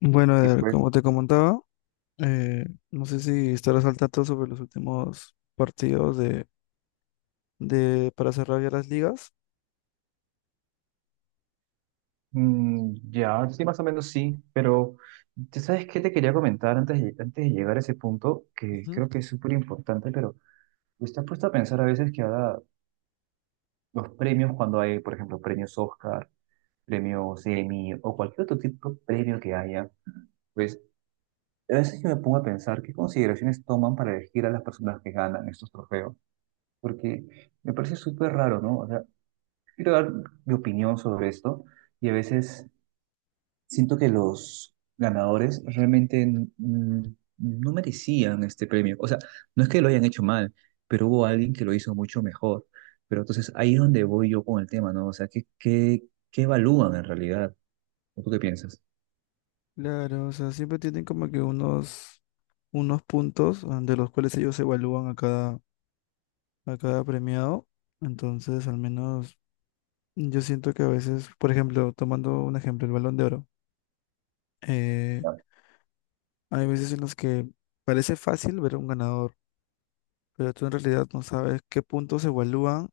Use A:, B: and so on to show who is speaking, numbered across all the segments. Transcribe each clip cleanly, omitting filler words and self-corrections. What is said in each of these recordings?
A: Bueno,
B: Sí,
A: Eder,
B: pues,
A: como te comentaba, no sé si estarás al tanto sobre los últimos partidos de para cerrar ya las ligas.
B: mm, ya, sí, más o menos sí, pero ¿tú ¿sabes qué te quería comentar antes de llegar a ese punto. Que
A: Ujú.
B: creo que es súper importante, pero ¿estás puesto a pensar a veces que ahora los premios, cuando hay, por ejemplo, premios Oscar, premios Emmy o cualquier otro tipo de premio que haya, pues a veces yo me pongo a pensar qué consideraciones toman para elegir a las personas que ganan estos trofeos? Porque me parece súper raro, ¿no? O sea, quiero dar mi opinión sobre esto y a veces siento que los ganadores realmente mm, no merecían este premio. O sea, no es que lo hayan hecho mal, pero hubo alguien que lo hizo mucho mejor. Pero entonces ahí es donde voy yo con el tema, ¿no? O sea, ¿qué evalúan en realidad? ¿O tú qué piensas?
A: Claro, o sea, siempre tienen como que unos, unos puntos de los cuales ellos evalúan a cada premiado. Entonces, al menos yo siento que a veces, por ejemplo, tomando un ejemplo, el Balón de Oro, eh,
B: Ya.
A: hay veces en las que parece fácil ver a un ganador, pero tú en realidad no sabes qué puntos evalúan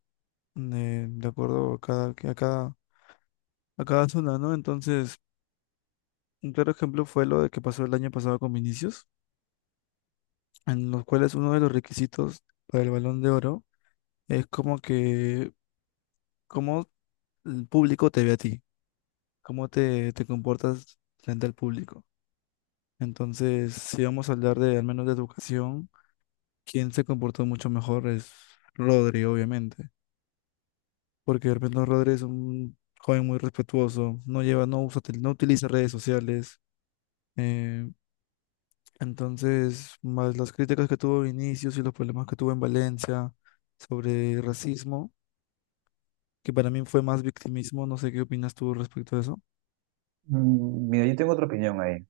A: de acuerdo a cada, a cada, a cada zona, ¿no? Entonces, un claro ejemplo fue lo de que pasó el año pasado con Vinicius, en los cuales uno de los requisitos para el Balón de Oro es como que, cómo el público te ve a ti, cómo te, te comportas frente al público. Entonces, si vamos a hablar de, al menos de educación, quien se comportó mucho mejor es Rodri, obviamente, porque de repente Rodri es un joven muy respetuoso, no lleva, no usa, no utiliza redes sociales, eh, entonces, más las críticas que tuvo Vinicius y los problemas que tuvo en Valencia sobre racismo, que para mí fue más victimismo, no sé qué opinas tú respecto a eso.
B: Mira, yo tengo otra opinión ahí.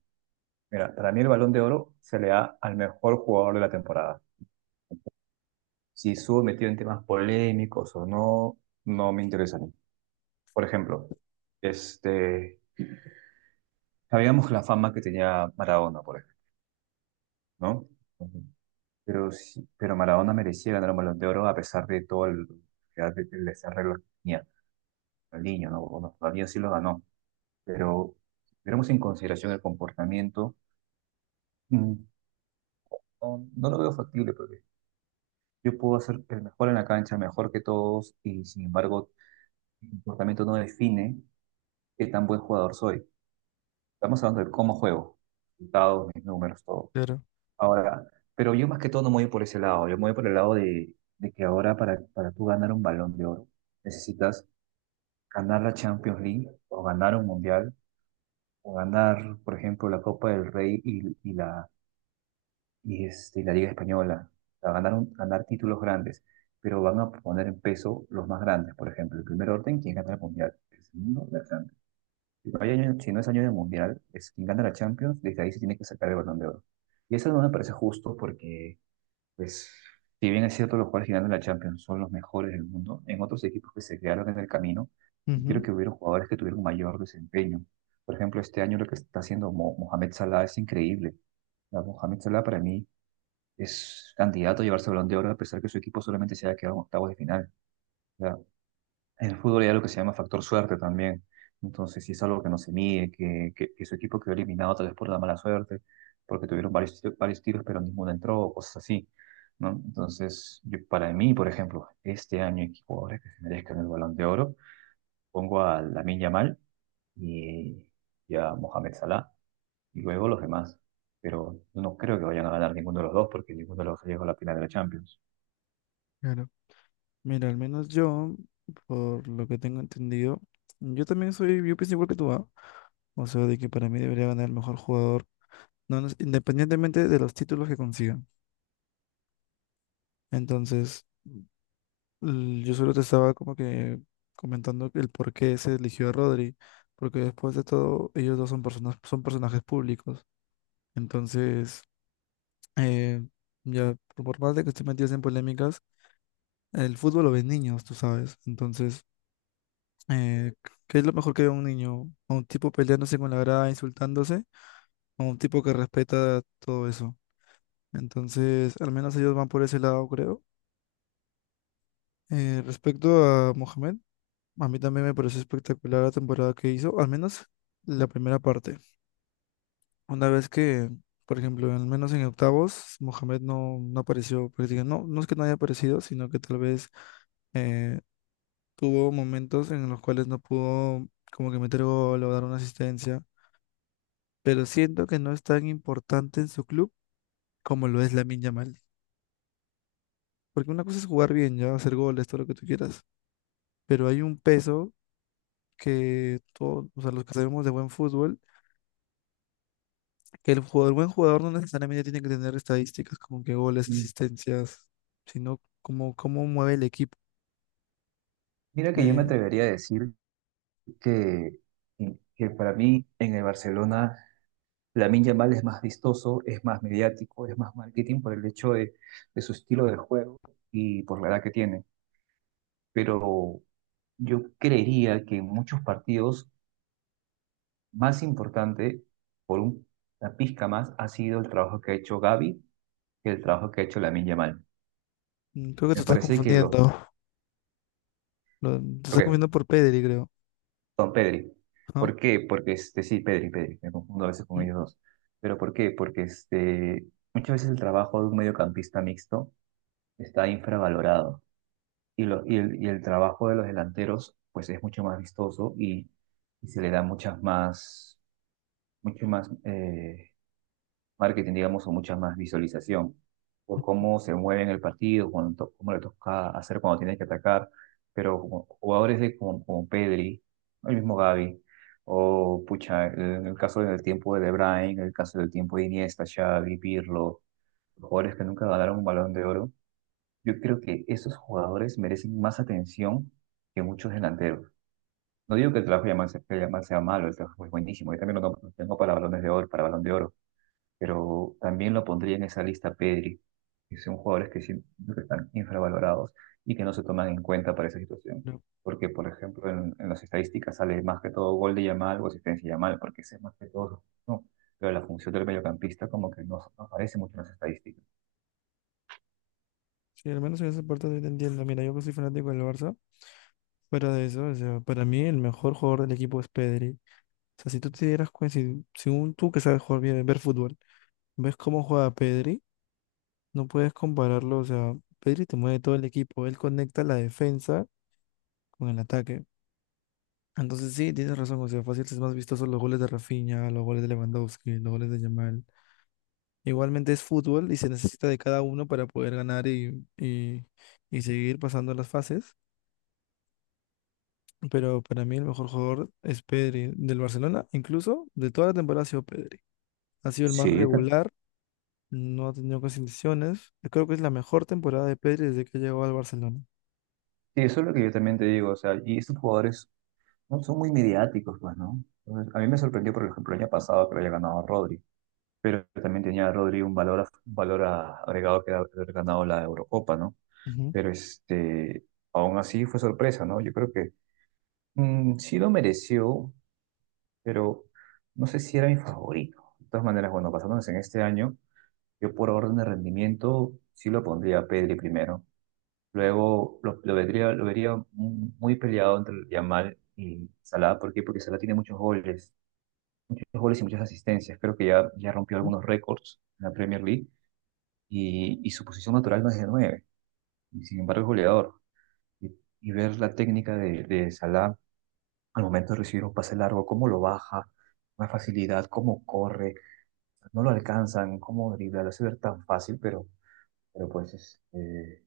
B: Mira, para mí el Balón de Oro se le da al mejor jugador de la temporada. Si estuvo metido en temas polémicos o no, no me interesa a mí. Por ejemplo, este, sabíamos la fama que tenía Maradona, por ejemplo. ¿No? Ujú. Pero Maradona merecía ganar un Balón de Oro a pesar de todo el que tenía. Ronaldinho, ¿no? Bueno, todavía sí lo ganó, pero si tuviéramos en consideración el comportamiento, mm, no, no lo veo factible, porque yo puedo hacer el mejor en la cancha, mejor que todos, y sin embargo, mi comportamiento no define qué tan buen jugador soy. Estamos hablando de cómo juego, resultados, mis números, todo.
A: Claro,
B: Ahora, pero yo más que todo no me voy por ese lado, yo me voy por el lado de que ahora para tú ganar un balón de oro necesitas ganar la Champions League o ganar un Mundial o ganar, por ejemplo, la Copa del Rey y la Liga Española, o sea, ganar títulos grandes, pero van a poner en peso los más grandes, por ejemplo, el primer orden, quien gana el Mundial; el segundo, la Champions. Si no hay año- si no es año de Mundial, es quien gana la Champions, desde ahí se tiene que sacar el balón de oro. Y eso no me parece justo, porque... Pues, si bien es cierto, los jugadores que ganan la Champions son los mejores del mundo, en otros equipos que se quedaron en el camino, creo
A: ujú,
B: que hubieron jugadores que tuvieron mayor desempeño. Por ejemplo, este año lo que está haciendo Mohamed Salah es increíble. O Mohamed Salah para mí es candidato a llevarse el Balón de Oro, a pesar que su equipo solamente se haya quedado en octavos de final. En el fútbol hay algo que se llama factor suerte también. Entonces, si es algo que no se mide, que su equipo quedó eliminado tal vez por la mala suerte, porque tuvieron varios tiros, pero ninguno entró, o cosas así, ¿no? Entonces, para mí, por ejemplo, este año hay jugadores que se merezcan el Balón de Oro. Pongo a Lamine Yamal y, y a Mohamed Salah, y luego los demás. Pero no creo que vayan a ganar ninguno de los dos, porque ninguno de los dos llegó a la final de la Champions.
A: claro. Mira, al menos yo, por lo que tengo entendido, yo también soy, yo pienso igual que tú, ¿ah? O sea, de que para mí debería ganar el mejor jugador, no, independientemente de los títulos que consigan. Entonces, yo solo te estaba como que comentando el por qué se eligió a Rodri, porque después de todo, ellos dos son personas, son personajes públicos. Entonces, eh, ya, por más de que estén metidos en polémicas, el fútbol lo ven niños, tú sabes. Entonces, eh, ¿qué es lo mejor que ve un niño? ¿A un tipo peleándose con la grada, insultándose? ¿O a un tipo que respeta todo eso? Entonces, al menos ellos van por ese lado, creo. Respecto a Mohamed. A mí también me pareció espectacular la temporada que hizo, al menos la primera parte. Una vez que, por ejemplo, al menos en octavos, Mohamed no, no apareció, prácticamente. No, no es que no haya aparecido, sino que tal vez eh, tuvo momentos en los cuales no pudo como que meter gol o dar una asistencia. Pero siento que no es tan importante en su club como lo es Lamine Yamal. Porque una cosa es jugar bien, ya, hacer goles, todo lo que tú quieras. Pero hay un peso que todos, o sea, los que sabemos de buen fútbol, que el jugador, buen jugador no necesariamente tiene que tener estadísticas como que goles,
B: Mm.
A: asistencias, sino como cómo mueve el equipo.
B: Mira que yo me
A: Eh,
B: atrevería a decir que, que para mí en el Barcelona Lamine Yamal es más vistoso, es más mediático, es más marketing por el hecho de, su estilo de juego y por la edad que tiene. Pero yo creería que en muchos partidos más importante, por una pizca más, ha sido el trabajo que ha hecho Gavi que el trabajo que ha hecho Lamine Yamal.
A: creo que te
B: Me
A: estás
B: parece que
A: confundiendo.
B: los,
A: Te estás
B: porque
A: confundiendo por Pedri, creo.
B: Don Pedri.
A: ¿No?
B: ¿Por qué? Porque sí, Pedri, Pedri, me confundo a veces con
A: ¿Mm?
B: ellos dos. Pero ¿por qué? Porque muchas veces el trabajo de un mediocampista mixto está infravalorado y el trabajo de los delanteros pues es mucho más vistoso y se le da muchas más, mucho más, marketing, digamos, o mucha más visualización, por cómo se mueve en el partido, cómo le toca hacer cuando tienes que atacar, pero como jugadores como Pedri, el mismo Gavi, o pucha, en el caso del tiempo de De Bruyne, en el caso del tiempo de Iniesta, Xavi, Pirlo, jugadores que nunca ganaron un Balón de Oro, yo creo que esos jugadores merecen más atención que muchos delanteros. No digo que el trabajo de Yamal sea, que Yamal sea malo, el trabajo es buenísimo, yo también lo tengo para balones de oro, para balón de oro, pero también lo pondría en esa lista Pedri, que son jugadores que siento que están infravalorados y que no se toman en cuenta para esa situación.
A: Creo.
B: Porque, por ejemplo, en las estadísticas sale más que todo gol de Yamal o asistencia de Yamal, porque ese es más que todo, ¿no? Pero la función del mediocampista como que no aparece mucho en las estadísticas.
A: Sí, al menos en esa parte yo te entiendo. Mira, yo que soy fanático del Barça, fuera de eso, o sea, para mí el mejor jugador del equipo es Pedri. O sea, si tú te dieras cuenta, si, según tú que sabes jugar bien, ver fútbol, ves cómo juega Pedri, no puedes compararlo. O sea, Pedri te mueve todo el equipo, él conecta la defensa con el ataque. Entonces sí, tienes razón, o sea, fácil es más vistoso los goles de Rafinha, los goles de Lewandowski, los goles de Yamal. Igualmente es fútbol y se necesita de cada uno para poder ganar y seguir pasando las fases. Pero para mí el mejor jugador es Pedri del Barcelona, incluso de toda la temporada ha sido Pedri. Ha sido el más
B: Sí,
A: regular, no ha tenido casi lesiones. Yo creo que es la mejor temporada de Pedri desde que llegó al Barcelona.
B: eso es lo que yo también te digo, o sea, y estos jugadores no son muy mediáticos, pues, ¿no? Entonces, a mí me sorprendió, por ejemplo, el año pasado que lo haya ganado Rodri, pero también tenía Rodri un valor agregado, que era haber ganado la Eurocopa, ¿no?
A: Ujú.
B: Pero aún así fue sorpresa, ¿no? Yo creo que sí lo mereció, pero no sé si era mi favorito. De todas maneras, bueno, basándonos en este año, yo por orden de rendimiento sí lo pondría a Pedri primero. Luego lo vería muy peleado entre Yamal y Salah. ¿Por qué? Porque Salah tiene muchos goles y muchas asistencias. Creo que ya rompió
A: Ujú.
B: algunos récords en la Premier League. Y su posición natural no es de 9 y, sin embargo, es goleador. Y, y ver la técnica de, Salah al momento de recibir un pase largo, cómo lo baja, una facilidad, cómo corre, no lo alcanzan, cómo dribla, lo hace ver tan fácil, pero pues es, eh,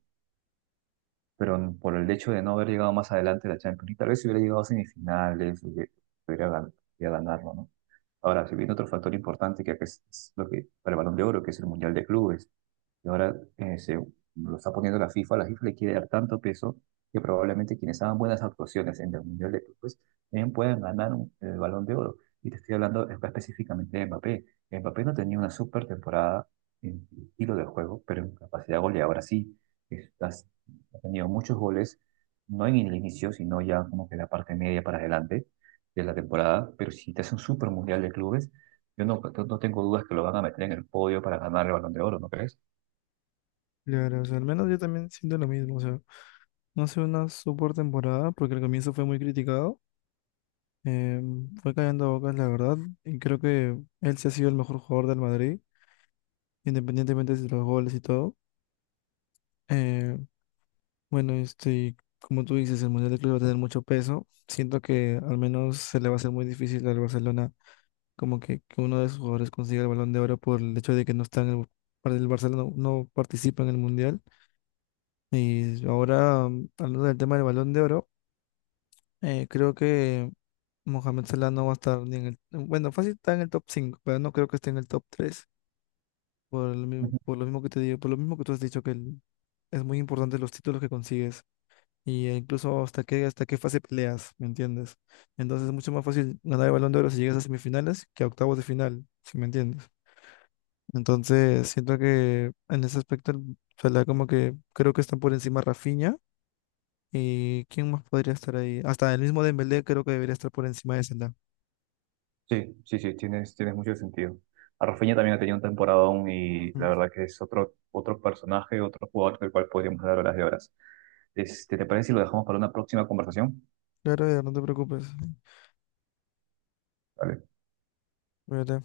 B: pero por el hecho de no haber llegado más adelante a la Champions League, tal vez si hubiera llegado a semifinales, hubiera gan- hubiera ganarlo, ¿no? Ahora, si viene otro factor importante que acá es lo que para el Balón de Oro, que es el Mundial de Clubes, y ahora se lo está poniendo la FIFA le quiere dar tanto peso que probablemente quienes hagan buenas actuaciones en el Mundial de Clubes también puedan ganar el Balón de Oro. Y te estoy hablando específicamente de Mbappé. Mbappé no tenía una super temporada en estilo de juego, pero en capacidad goleadora sí ha tenido muchos goles, no en el inicio, sino ya como que la parte media para adelante de la temporada, pero si te hace un super mundial de clubes, yo no tengo dudas que lo van a meter en el podio para ganar el Balón de Oro, ¿no crees?
A: Claro, o sea, al menos yo también siento lo mismo, o sea, no ha sido una super temporada porque al comienzo fue muy criticado. Eh, fue cayendo a bocas, la verdad, y creo que él se ha sido el mejor jugador del Madrid, independientemente de los goles y todo. Eh, bueno, este, y como tú dices, el Mundial de Clubes va a tener mucho peso. Siento que al menos se le va a hacer muy difícil al Barcelona, como que uno de sus jugadores consiga el Balón de Oro por el hecho de que no está en el, para el Barcelona no, participa en el Mundial. Y ahora, hablando del tema del Balón de Oro. Creo que Mohamed Salah no va a estar ni en el... Bueno, fácil está en el top 5, pero no creo que esté en el top tres. Por lo,
B: Ujú.
A: por lo mismo que te digo, por lo mismo que tú has dicho que es muy importante los títulos que consigues y incluso hasta qué fase peleas, ¿me entiendes? Entonces es mucho más fácil ganar el Balón de Oro si llegas a semifinales que a octavos de final, si me entiendes. Entonces siento que en ese aspecto el Salah como que creo que están por encima Rafinha, y ¿quién más podría estar ahí? Hasta el mismo Dembélé creo que debería estar por encima de Salah.
B: Sí, sí, sí, tienes mucho sentido. A Rafinha también ha tenido un temporadón y la
A: Mm.
B: verdad que es otro personaje, otro jugador del cual podríamos dar horas de horas. ¿Te parece si lo dejamos para una próxima conversación?
A: Claro, ya no te preocupes.
B: Vale.
A: Cuídate.